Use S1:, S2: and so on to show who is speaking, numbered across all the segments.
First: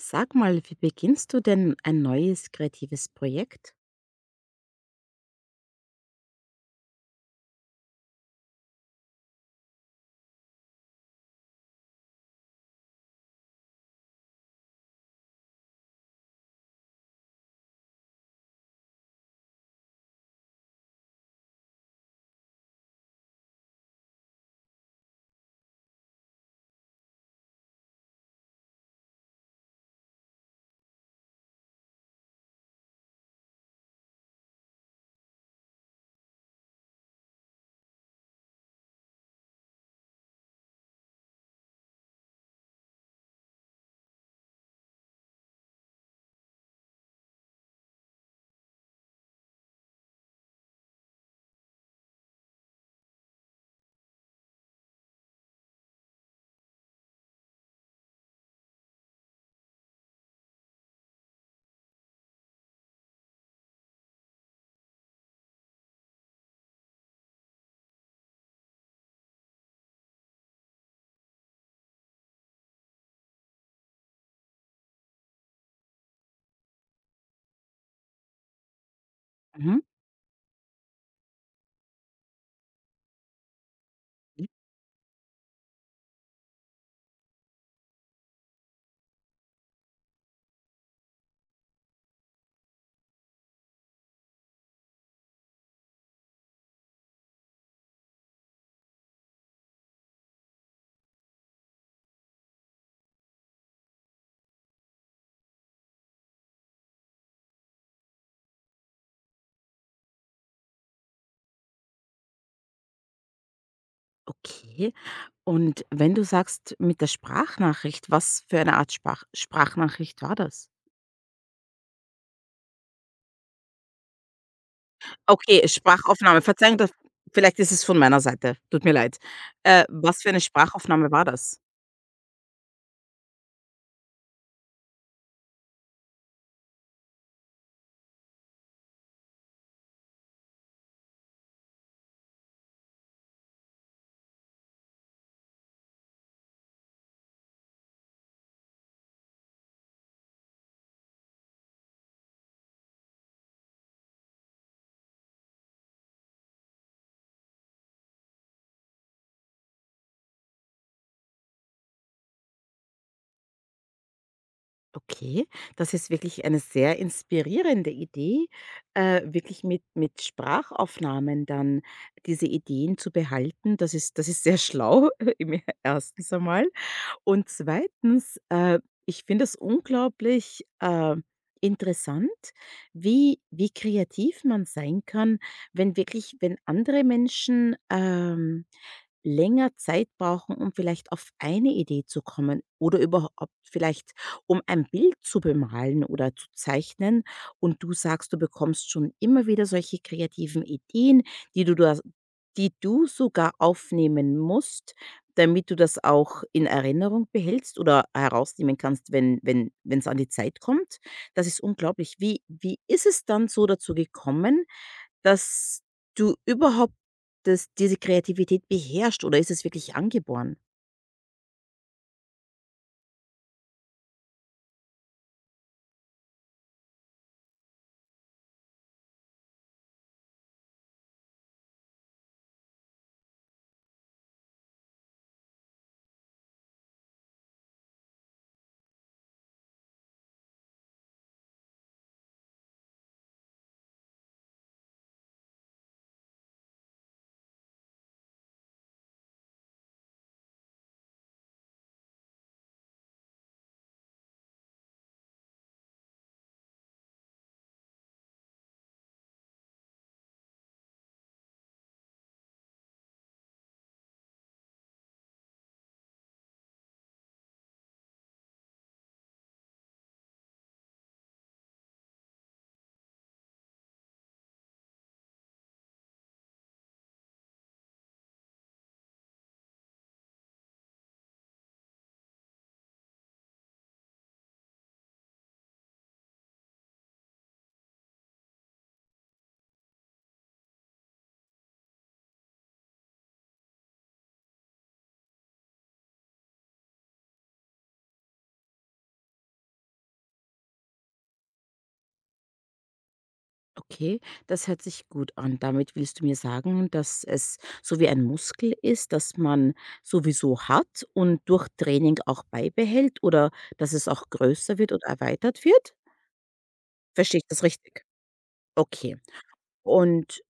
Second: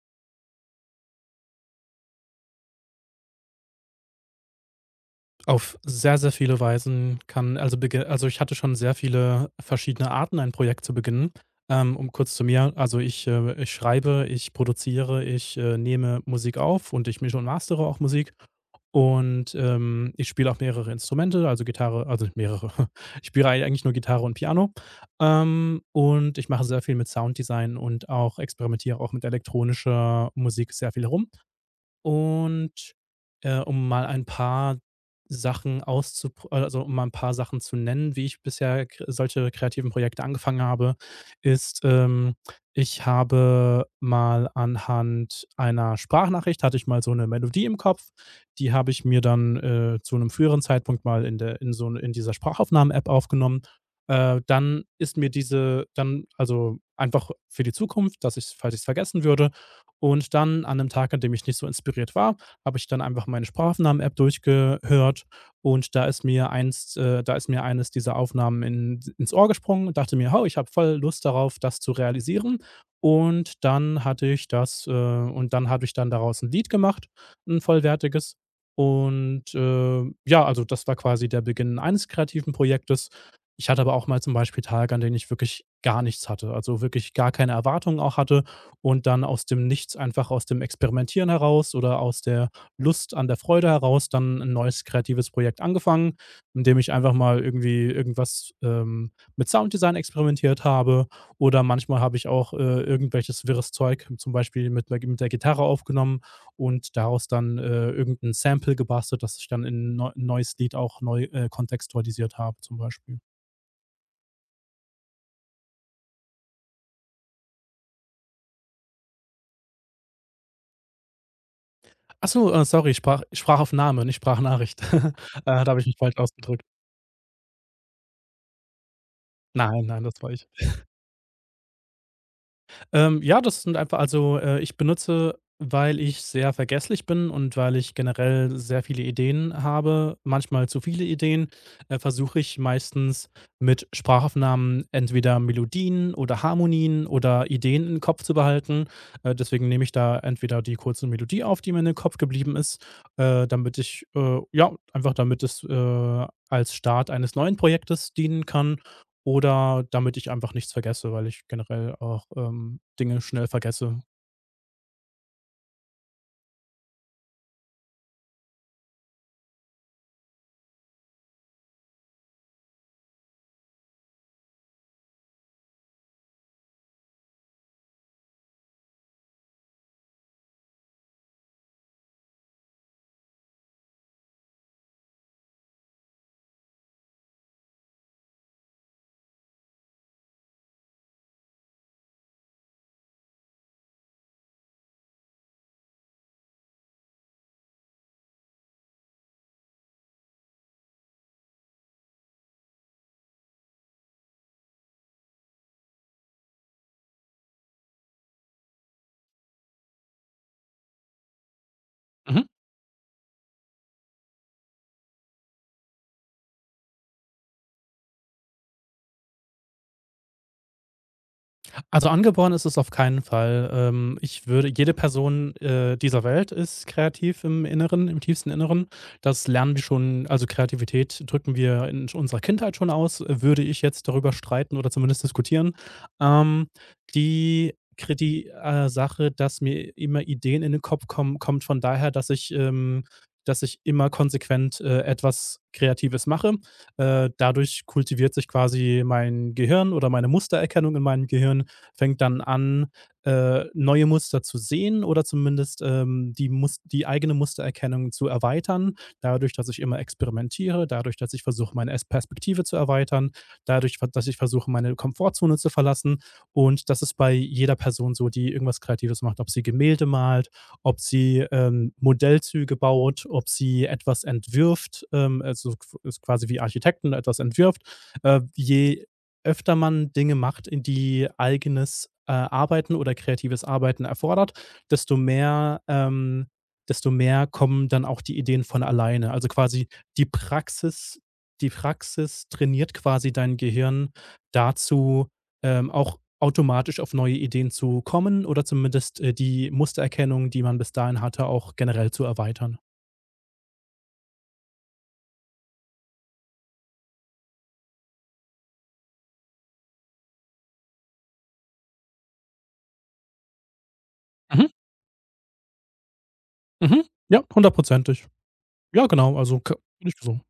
S1: Sag mal, wie beginnst du denn ein neues kreatives Projekt?
S2: Auf sehr, sehr viele Weisen kann ich hatte schon sehr viele verschiedene Arten, ein Projekt zu beginnen. Um kurz zu mir, also ich schreibe, ich produziere, nehme Musik auf und ich mische und mastere auch Musik. Ich spiele auch mehrere Instrumente, also Gitarre, nicht mehrere. Ich spiele ei eigentlich nur Gitarre und Piano. Und ich mache sehr viel mit Sounddesign und auch experimentiere auch mit elektronischer Musik sehr viel herum. Und, Um mal ein paar um mal ein paar Sachen zu nennen, wie ich bisher k solche kreativen Projekte angefangen habe, ist, ähm, ich habe mal anhand einer Sprachnachricht, hatte ich mal so eine Melodie im Kopf, die habe ich mir dann zu einem früheren Zeitpunkt mal in der in so in dieser Sprachaufnahmen-App aufgenommen. Dann ist mir diese, einfach für die Zukunft, dass ich falls ich es vergessen würde, und dann an einem Tag, an dem ich nicht so inspiriert war, habe ich dann einfach meine Sprachaufnahmen-App durchgehört und da ist mir eines dieser Aufnahmen in ins Ohr gesprungen und dachte mir: „Oh, ich habe voll Lust darauf, das zu realisieren.“ Und dann hatte ich das und dann habe ich dann daraus ein Lied gemacht, ein vollwertiges. Und,
S1: Mhm.
S2: äh, ja, also das war quasi der Beginn eines kreativen Projektes. Ich hatte aber auch mal zum
S1: Mhm.
S2: Beispiel Tage, an denen ich wirklich gar nichts hatte, also wirklich gar keine Erwartungen auch hatte und dann aus dem Nichts, einfach aus dem Experimentieren heraus oder aus der Lust an der Freude heraus dann ein neues kreatives Projekt angefangen, indem ich einfach mal irgendwie irgendwas mit Sounddesign experimentiert habe oder manchmal habe ich auch irgendwelches wirres Zeug, zum Beispiel mit der Gitarre aufgenommen und daraus dann irgend Sample gebastelt, das ich dann in neu ein neues Lied auch neu kontextualisiert habe zum Beispiel.
S1: Okay. Und wenn du sagst mit der Sprachnachricht, was für eine Art Sprachnachricht war das?
S2: Ach so, sorry, ich sprach auf Name, nicht Sprachnachricht. Da
S1: Okay,
S2: habe ich mich falsch
S1: Sprachaufnahme.
S2: ausgedrückt.
S1: Verzeihung, das vielleicht ist es von meiner Seite. Tut mir leid.
S2: Nein, nein, das
S1: Was für
S2: war
S1: eine
S2: ich.
S1: Sprachaufnahme war das?
S2: Ja, das sind einfach, ich benutze, weil ich sehr vergesslich bin und weil ich generell sehr viele Ideen habe, manchmal zu viele Ideen, versuche ich meistens mit Sprachaufnahmen entweder Melodien oder Harmonien oder Ideen im Kopf zu behalten. Deswegen nehme ich da entweder die kurze Melodie auf, die mir in den Kopf geblieben ist, einfach damit es als Start eines neuen Projektes dienen kann oder damit ich einfach nichts vergesse, weil ich generell auch Dinge schnell vergesse.
S1: Okay, das ist wirklich eine sehr inspirierende Idee, wirklich mit Sprachaufnahmen dann diese Ideen zu behalten. Das ist sehr schlau im ersten einmal. Und zweitens, ich finde es unglaublich, interessant, wie kreativ man sein kann, wenn wirklich wenn andere Menschen, länger Zeit brauchen, um vielleicht auf eine Idee zu kommen oder überhaupt vielleicht, um ein Bild zu bemalen oder zu zeichnen. Und du sagst, du bekommst schon immer wieder solche kreativen Ideen, die du, da, die du sogar aufnehmen musst, damit du das auch in Erinnerung behältst oder herausnehmen kannst, wenn es an die Zeit kommt. Das ist unglaublich.
S2: Mhm.
S1: Wie ist es dann so dazu gekommen, dass du überhaupt das diese Kreativität beherrschst oder ist es wirklich angeboren?
S2: Also angeboren ist es auf keinen Fall. Ich würde jede Person, dieser Welt ist kreativ im Inneren, im tiefsten Inneren. Das lernen wir schon, also Kreativität drücken wir in unserer Kindheit schon aus, würde ich jetzt darüber streiten oder zumindest diskutieren. Ähm, die Sache, dass mir immer Ideen in den Kopf kommen, kommt von daher, dass ich immer konsequent etwas Kreatives mache. Dadurch kultiviert sich quasi mein Gehirn oder meine Mustererkennung in meinem Gehirn fängt dann an, neue Muster zu sehen oder zumindest die eigene Mustererkennung zu erweitern. Dadurch, dass ich immer experimentiere, dadurch, dass ich versuche, meine Es Perspektive zu erweitern, dadurch, dass ich versuche, meine Komfortzone zu verlassen. Und das ist bei jeder Person so, die irgendwas Kreatives macht, ob sie Gemälde malt, ob sie Modellzüge baut, ob sie etwas entwirft, also qu- ist quasi wie Architekten etwas entwirft. Je öfter man Dinge macht, in die eigenes Arbeiten oder kreatives Arbeiten erfordert, desto mehr ähm, desto mehr kommen dann auch die Ideen von alleine. Also, quasi die Praxis, die Praxis trainiert quasi dein Gehirn dazu, auch automatisch auf neue Ideen zu kommen oder zumindest die Mustererkennung, die man bis dahin hatte, auch generell zu erweitern.
S1: Okay, das hört sich gut an. Damit willst du mir sagen, dass es so wie ein Muskel ist, dass man sowieso hat und durch Training auch beibehält oder dass es auch
S2: Mhm,
S1: größer wird und erweitert wird?
S2: mhm.
S1: Verstehe
S2: Ja,
S1: ich das richtig?
S2: hundertprozentig. Ja,
S1: Okay.
S2: genau, also, k würde so.
S1: Und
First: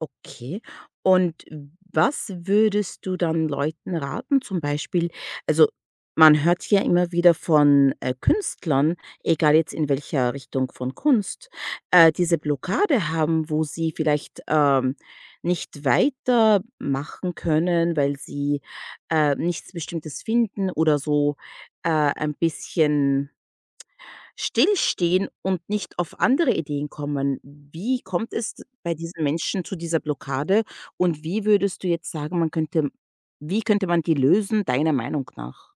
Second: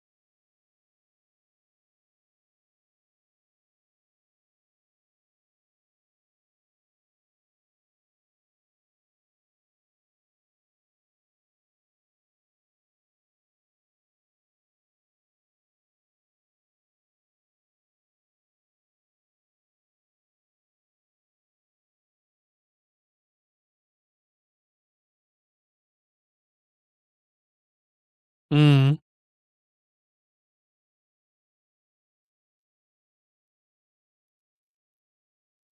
S1: Okay. Und was würdest du dann Leuten raten? Zum Beispiel, also man hört ja immer wieder von Künstlern, egal jetzt in welcher Richtung von Kunst, diese Blockade haben, wo sie vielleicht nicht weitermachen können, weil sie nichts Bestimmtes finden oder so ein bisschen Stillstehen und nicht auf andere Ideen kommen. Wie kommt es bei
S2: Mhm.
S1: diesen Menschen zu dieser Blockade und wie würdest du jetzt sagen, man könnte wie könnte man die lösen deiner Meinung nach?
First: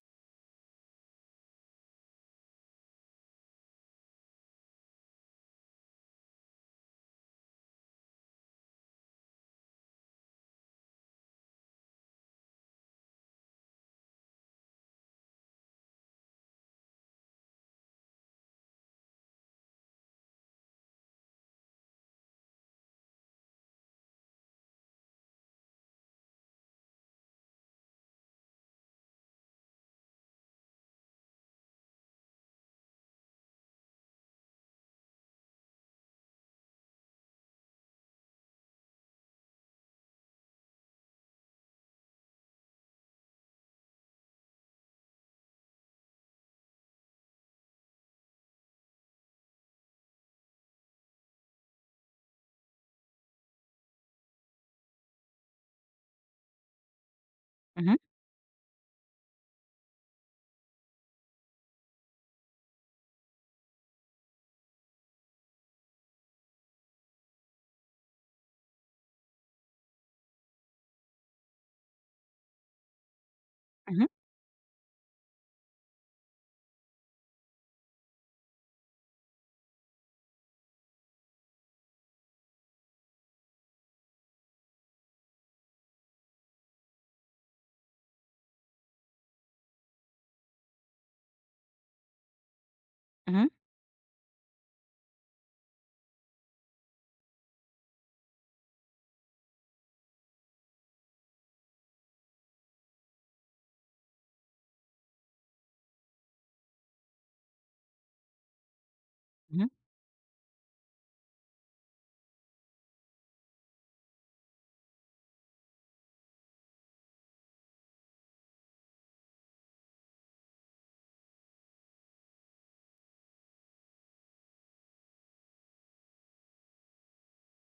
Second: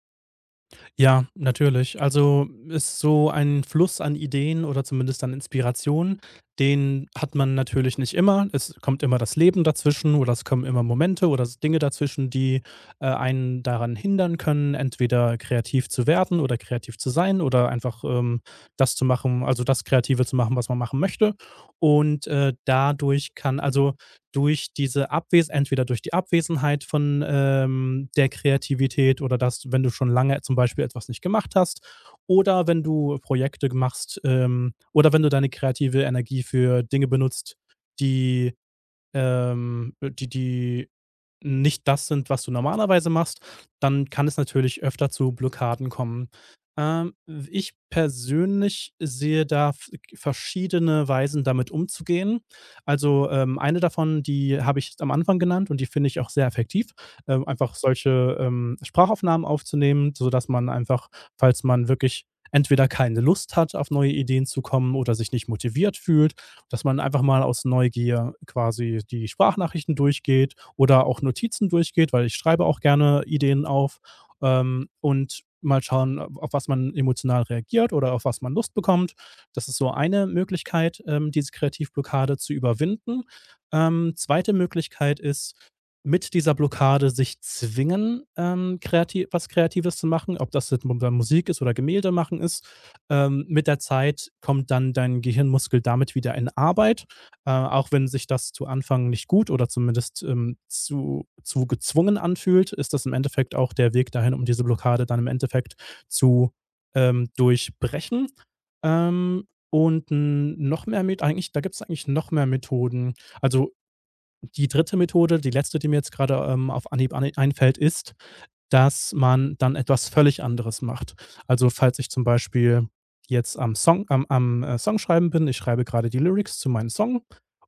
S2: Ja, natürlich. Also ist so ein Fluss an Ideen oder zumindest an Inspirationen, den hat man natürlich nicht immer. Es kommt immer das Leben dazwischen oder es kommen immer Momente oder Dinge dazwischen, die einen daran hindern können, entweder kreativ zu werden oder kreativ zu sein oder einfach das zu machen, also das Kreative zu machen, was man machen möchte. Und dadurch kann, durch diese Abwes entweder durch die Abwesenheit von der Kreativität oder dass, wenn du schon lange zum Beispiel etwas nicht gemacht hast oder wenn du Projekte machst, oder wenn du deine kreative Energie für Dinge benutzt, die die nicht das sind, was du normalerweise machst, dann kann es natürlich öfter zu Blockaden kommen. Ähm, ich persönlich sehe da v verschiedene Weisen, damit umzugehen. Also, eine davon, die habe ich am Anfang genannt und die finde ich auch sehr effektiv, einfach
S1: Mhm,
S2: solche Sprachaufnahmen aufzunehmen, sodass man einfach, falls man wirklich entweder keine Lust hat, auf neue Ideen zu kommen oder sich nicht motiviert fühlt, dass man einfach mal aus Neugier quasi die Sprachnachrichten durchgeht oder auch Notizen durchgeht, weil ich schreibe auch gerne Ideen auf
S1: mhm,
S2: ähm, und mal schauen, auf was man emotional reagiert oder auf was man Lust bekommt. Das ist so eine Möglichkeit, diese Kreativblockade zu überwinden. Zweite Möglichkeit ist, mit dieser Blockade sich zwingen, was Kreatives zu machen, ob das jetzt dann Musik ist oder Gemälde machen ist.
S1: mhm,
S2: Mit der Zeit kommt dann dein Gehirnmuskel damit wieder in Arbeit, auch wenn sich das zu Anfang nicht gut oder zumindest zu gezwungen anfühlt, ist das im Endeffekt auch der Weg dahin, um diese Blockade dann im Endeffekt zu durchbrechen. Ähm,
S1: mhm.
S2: eigentlich, da gibt es eigentlich noch mehr Methoden. Also die dritte Methode, die letzte, die mir jetzt gerade auf Anhieb an einfällt, ist, dass man dann etwas völlig anderes macht. Also, falls ich zum Beispiel jetzt am Songschreiben bin, ich schreibe gerade die Lyrics zu meinem Song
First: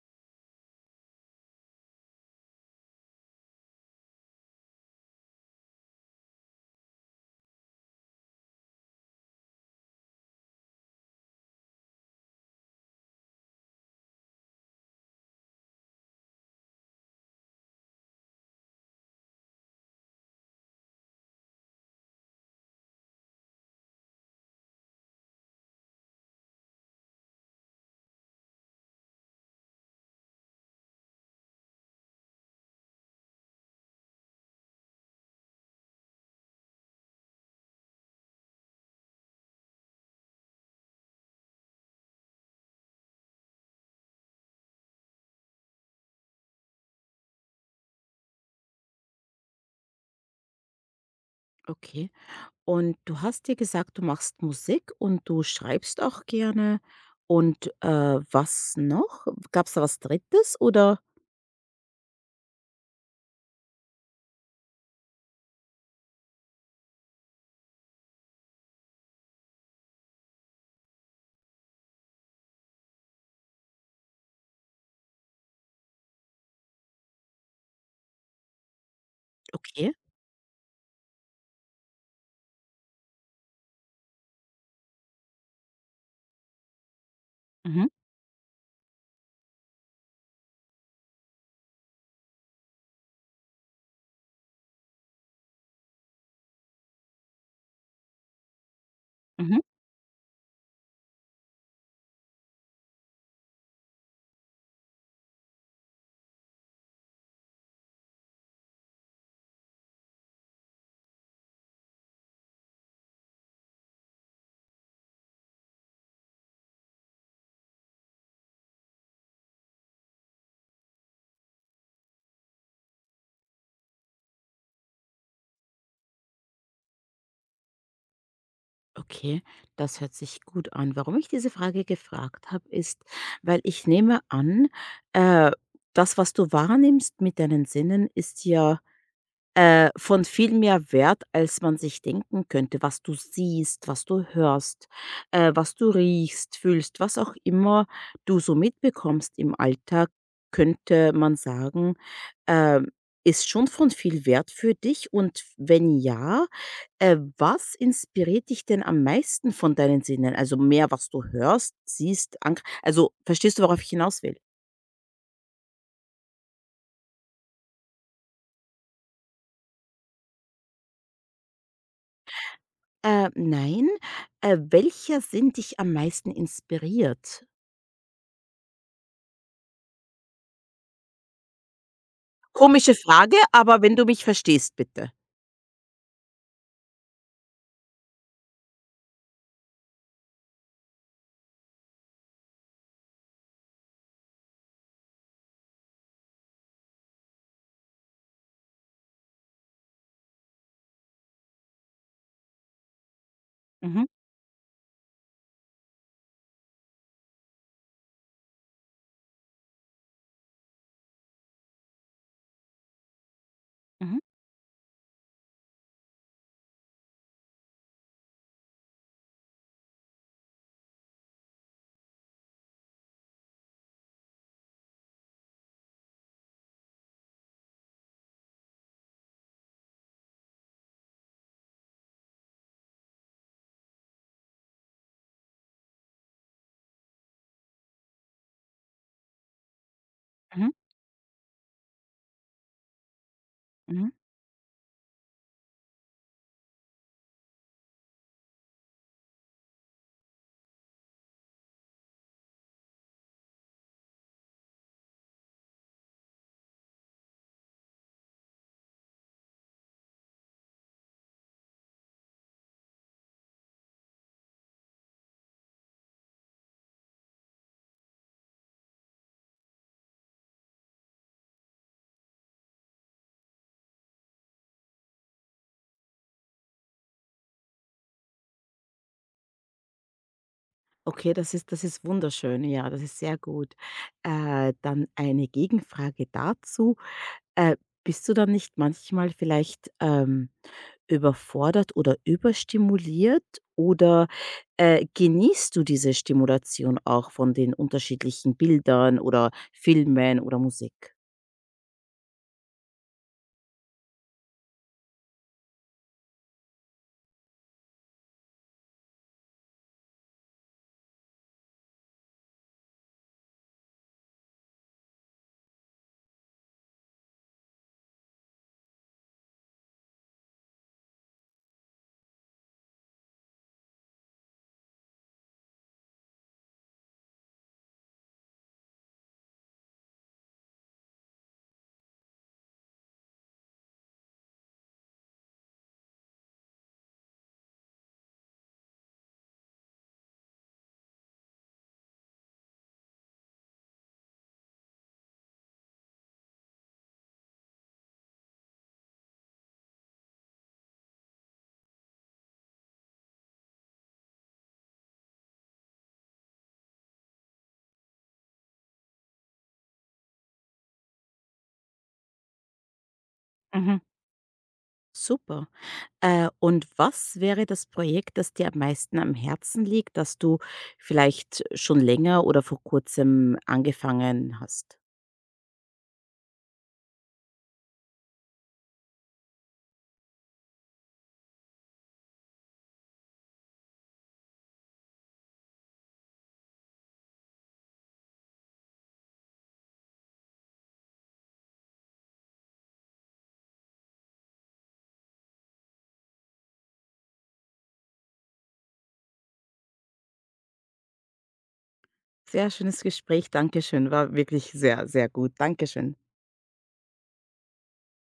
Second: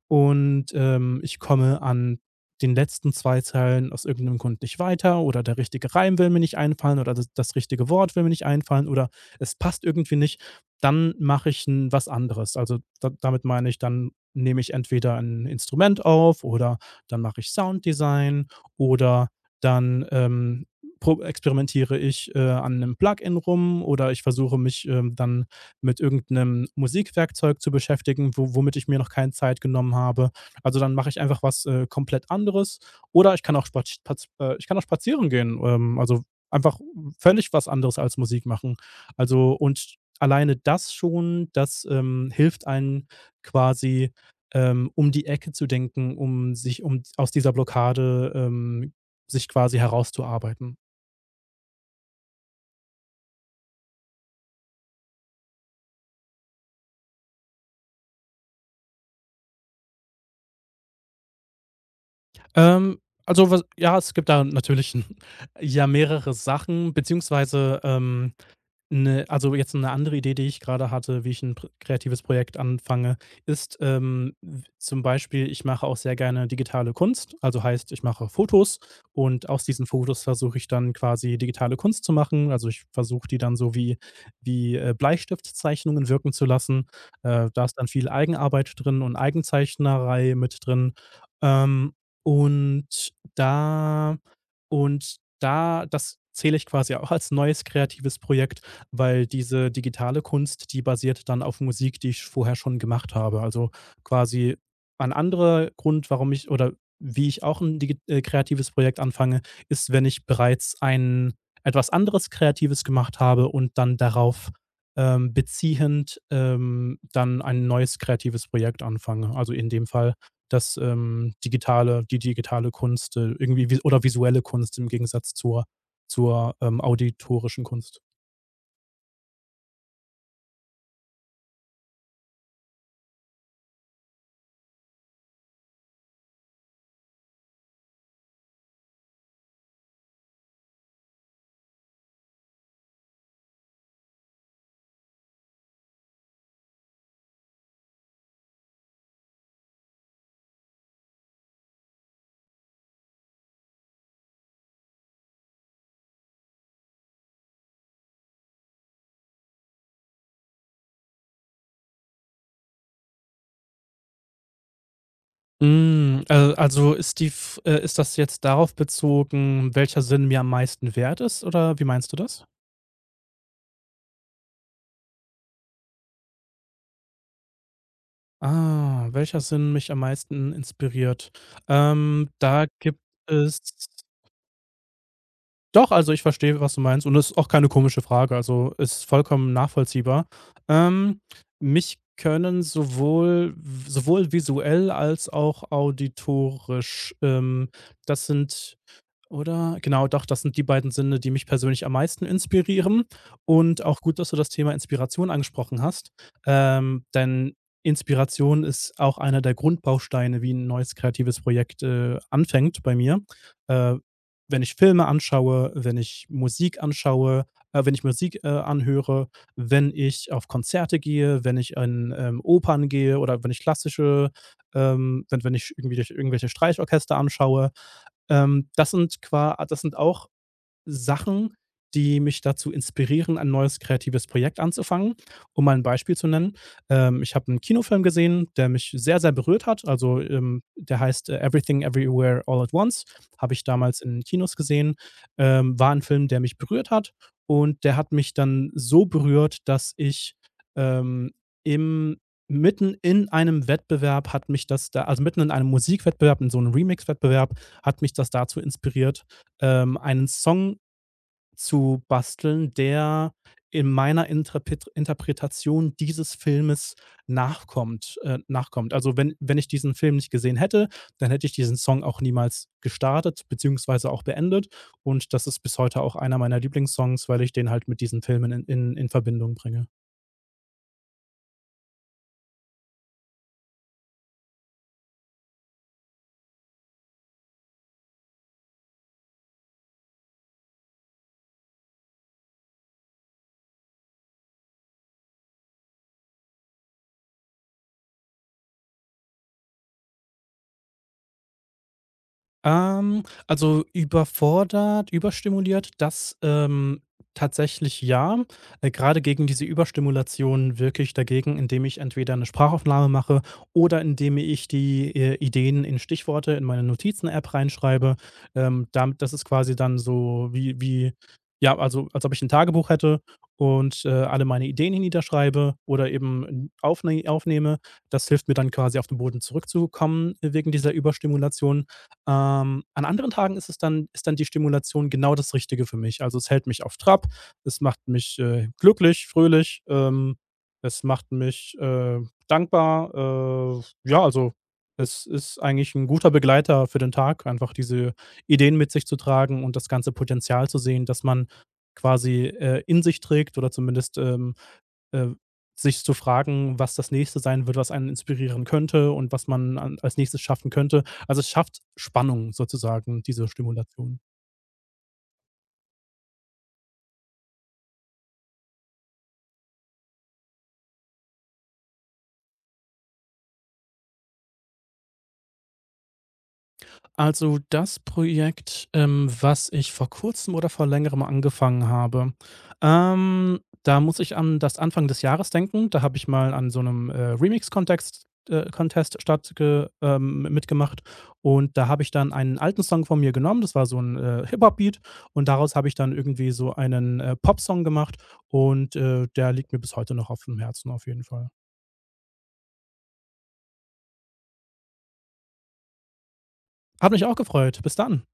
S2: und ich komme an den letzten 2 Zeilen aus irgendeinem Grund nicht weiter oder der richtige Reim will mir nicht einfallen oder das richtige Wort will mir nicht einfallen oder es passt irgendwie nicht, dann mache ich 'n was anderes. Also, da damit meine ich, dann nehme ich entweder ein Instrument auf oder dann mache ich Sounddesign oder dann, pro experimentiere ich an einem Plugin rum oder ich versuche mich dann mit irgendeinem Musikwerkzeug zu beschäftigen, wo womit ich mir noch keine Zeit genommen habe. Also, dann mache ich einfach was komplett anderes oder ich kann auch spaz spaz ich kann auch spazieren gehen, einfach völlig was anderes als Musik machen. Also, und alleine das schon, das hilft einem quasi um die Ecke zu denken, um sich um aus dieser Blockade sich quasi herauszuarbeiten.
S1: Okay. Und du hast dir gesagt, du machst Musik und du schreibst auch gerne. Und, was noch? Gab es da was Drittes oder?
S2: Ähm, also es gibt da natürlich ja mehrere Sachen, beziehungsweise, jetzt eine andere Idee, die ich gerade hatte, wie ich ein pr kreatives Projekt anfange, ist, w zum Beispiel, ich mache auch sehr gerne digitale Kunst. Also heißt, ich mache Fotos und aus diesen
S1: Okay.
S2: Fotos versuche ich dann quasi digitale Kunst zu machen. Also, ich versuche die dann so wie Bleistiftzeichnungen wirken zu lassen. Da ist dann
S1: Mhm,
S2: viel Eigenarbeit drin und Eigenzeichnerei mit drin. Ähm, und da und da das zähle ich quasi auch als neues kreatives Projekt, weil
S1: mhm.
S2: diese digitale Kunst, die basiert dann auf Musik, die ich vorher schon gemacht habe. Also, quasi ein anderer Grund, warum ich oder wie ich auch ein digi kreatives Projekt anfange, ist, wenn ich bereits ein etwas anderes Kreatives gemacht habe und dann darauf beziehend, dann ein neues kreatives Projekt anfange. Also, in dem Fall, dass die digitale Kunst irgendwie vi oder visuelle Kunst im Gegensatz zur, zur auditorischen Kunst.
S1: Okay, das hört sich gut an. Warum ich diese Frage gefragt habe, ist, weil ich nehme an, äh, das, was du wahrnimmst mit deinen Sinnen, ist ja von viel mehr Wert, als man sich denken könnte, was du siehst, was du hörst, was du riechst, fühlst, was auch immer du so mitbekommst im Alltag, könnte man sagen, ähm, ist schon von viel Wert für dich? Und wenn ja, was inspiriert dich denn am meisten von deinen Sinnen? Also mehr, was du hörst, siehst, ank also verstehst du, worauf ich hinaus will?
S2: Also ist die, ist das jetzt darauf bezogen, welcher Sinn mir am meisten wert ist, oder wie meinst du das?
S1: Nein. Welcher Sinn dich am meisten inspiriert?
S2: Ah, welcher Sinn mich am meisten inspiriert? Da
S1: Komische
S2: gibt
S1: Frage,
S2: es
S1: aber wenn du mich verstehst, bitte.
S2: Doch, also ich verstehe, was du meinst und das ist auch keine komische Frage, also ist vollkommen nachvollziehbar. Ähm, mich können sowohl visuell als auch auditorisch das sind oder genau, doch, das sind die beiden Sinne, die mich persönlich am meisten inspirieren. Und auch
S1: Mhm,
S2: gut, dass du das Thema Inspiration angesprochen hast. Denn Inspiration ist auch einer der Grundbausteine, wie ein neues kreatives Projekt anfängt bei mir. Äh,
S1: mhm,
S2: wenn ich Filme anschaue, wenn ich Musik anschaue, wenn ich Musik anhöre, wenn ich auf Konzerte gehe, wenn ich an Opern gehe oder wenn ich klassische, wenn ich irgendwie durch irgendwelche Streichorchester anschaue. Das sind qua das sind auch Sachen, die mich dazu inspirieren, ein neues kreatives Projekt anzufangen. Um mal ein Beispiel zu nennen, ich habe einen Kinofilm gesehen, der mich sehr, sehr berührt hat. Also, ähm,
S1: mhm,
S2: der heißt, äh, „Everything Everywhere All at Once“, habe ich damals
S1: mhm.
S2: in Kinos gesehen. War ein Film, der mich berührt hat und der hat mich dann so berührt, dass ich, ähm, im mitten in einem Wettbewerb hat mich das da also, mitten in einem Musikwettbewerb, in so einem Remix-Wettbewerb, hat mich das dazu inspiriert, einen Song zu basteln, der in meiner Intrapet Interpretation dieses Filmes nachkommt. Also, wenn ich diesen Film nicht gesehen hätte, dann hätte ich diesen Song auch niemals gestartet beziehungsweise auch beendet und das ist bis heute auch einer meiner Lieblingssongs, weil ich den halt mit diesen Filmen in Verbindung bringe.
S1: Okay, das ist wunderschön. Ja, das ist sehr gut. Dann eine Gegenfrage dazu. Äh, Bist du dann nicht manchmal vielleicht, überfordert oder überstimuliert oder, genießt du diese Stimulation auch von den unterschiedlichen Bildern oder Filmen oder Musik?
S2: Also überfordert, überstimuliert, tatsächlich ja. Grade gegen diese Überstimulation wirke ich dagegen, indem ich entweder eine Sprachaufnahme mache oder indem ich die Ideen in Stichworte in meine Notizen-App reinschreibe. Damit das ist quasi dann so wie, ja, also, als ob ich ein Tagebuch hätte und alle meine Ideen niederschreibe oder eben n aufne aufnehme. Das hilft mir dann quasi auf den Boden zurückzukommen wegen dieser Überstimulation. An anderen Tagen ist dann die Stimulation genau das Richtige für mich. Also, es hält mich auf Trab, es macht mich glücklich, fröhlich, es macht mich dankbar. Ja, also, es ist eigentlich ein guter Begleiter für den Tag, einfach diese Ideen mit sich zu tragen und das ganze Potenzial zu sehen, dass man quasi, in sich trägt oder zumindest, äh, sich zu fragen, was das Nächste sein wird, was einen inspirieren könnte und was man an als Nächstes schaffen könnte. Also, es schafft Spannung sozusagen, diese
S1: Mhm.
S2: Stimulation.
S1: Super. Und was wäre das Projekt, das dir am meisten am Herzen liegt, das du vielleicht schon länger oder vor Kurzem angefangen hast?
S2: Also das Projekt, was ich vor Kurzem oder vor Längerem angefangen habe, da muss ich an das Anfang des Jahres denken. Da habe ich mal an so einem remix contest Contest stattge mitgemacht und da habe ich dann einen alten Song von mir genommen. Das war so ein Hip-Hop-Beat und daraus habe ich dann irgendwie so einen song gemacht und der liegt mir bis heute noch auf dem Herzen auf jeden Fall.
S1: Sehr schönes Gespräch, danke schön, war wirklich sehr, sehr gut. Danke schön.
S2: Hat mich auch gefreut. Bis dann.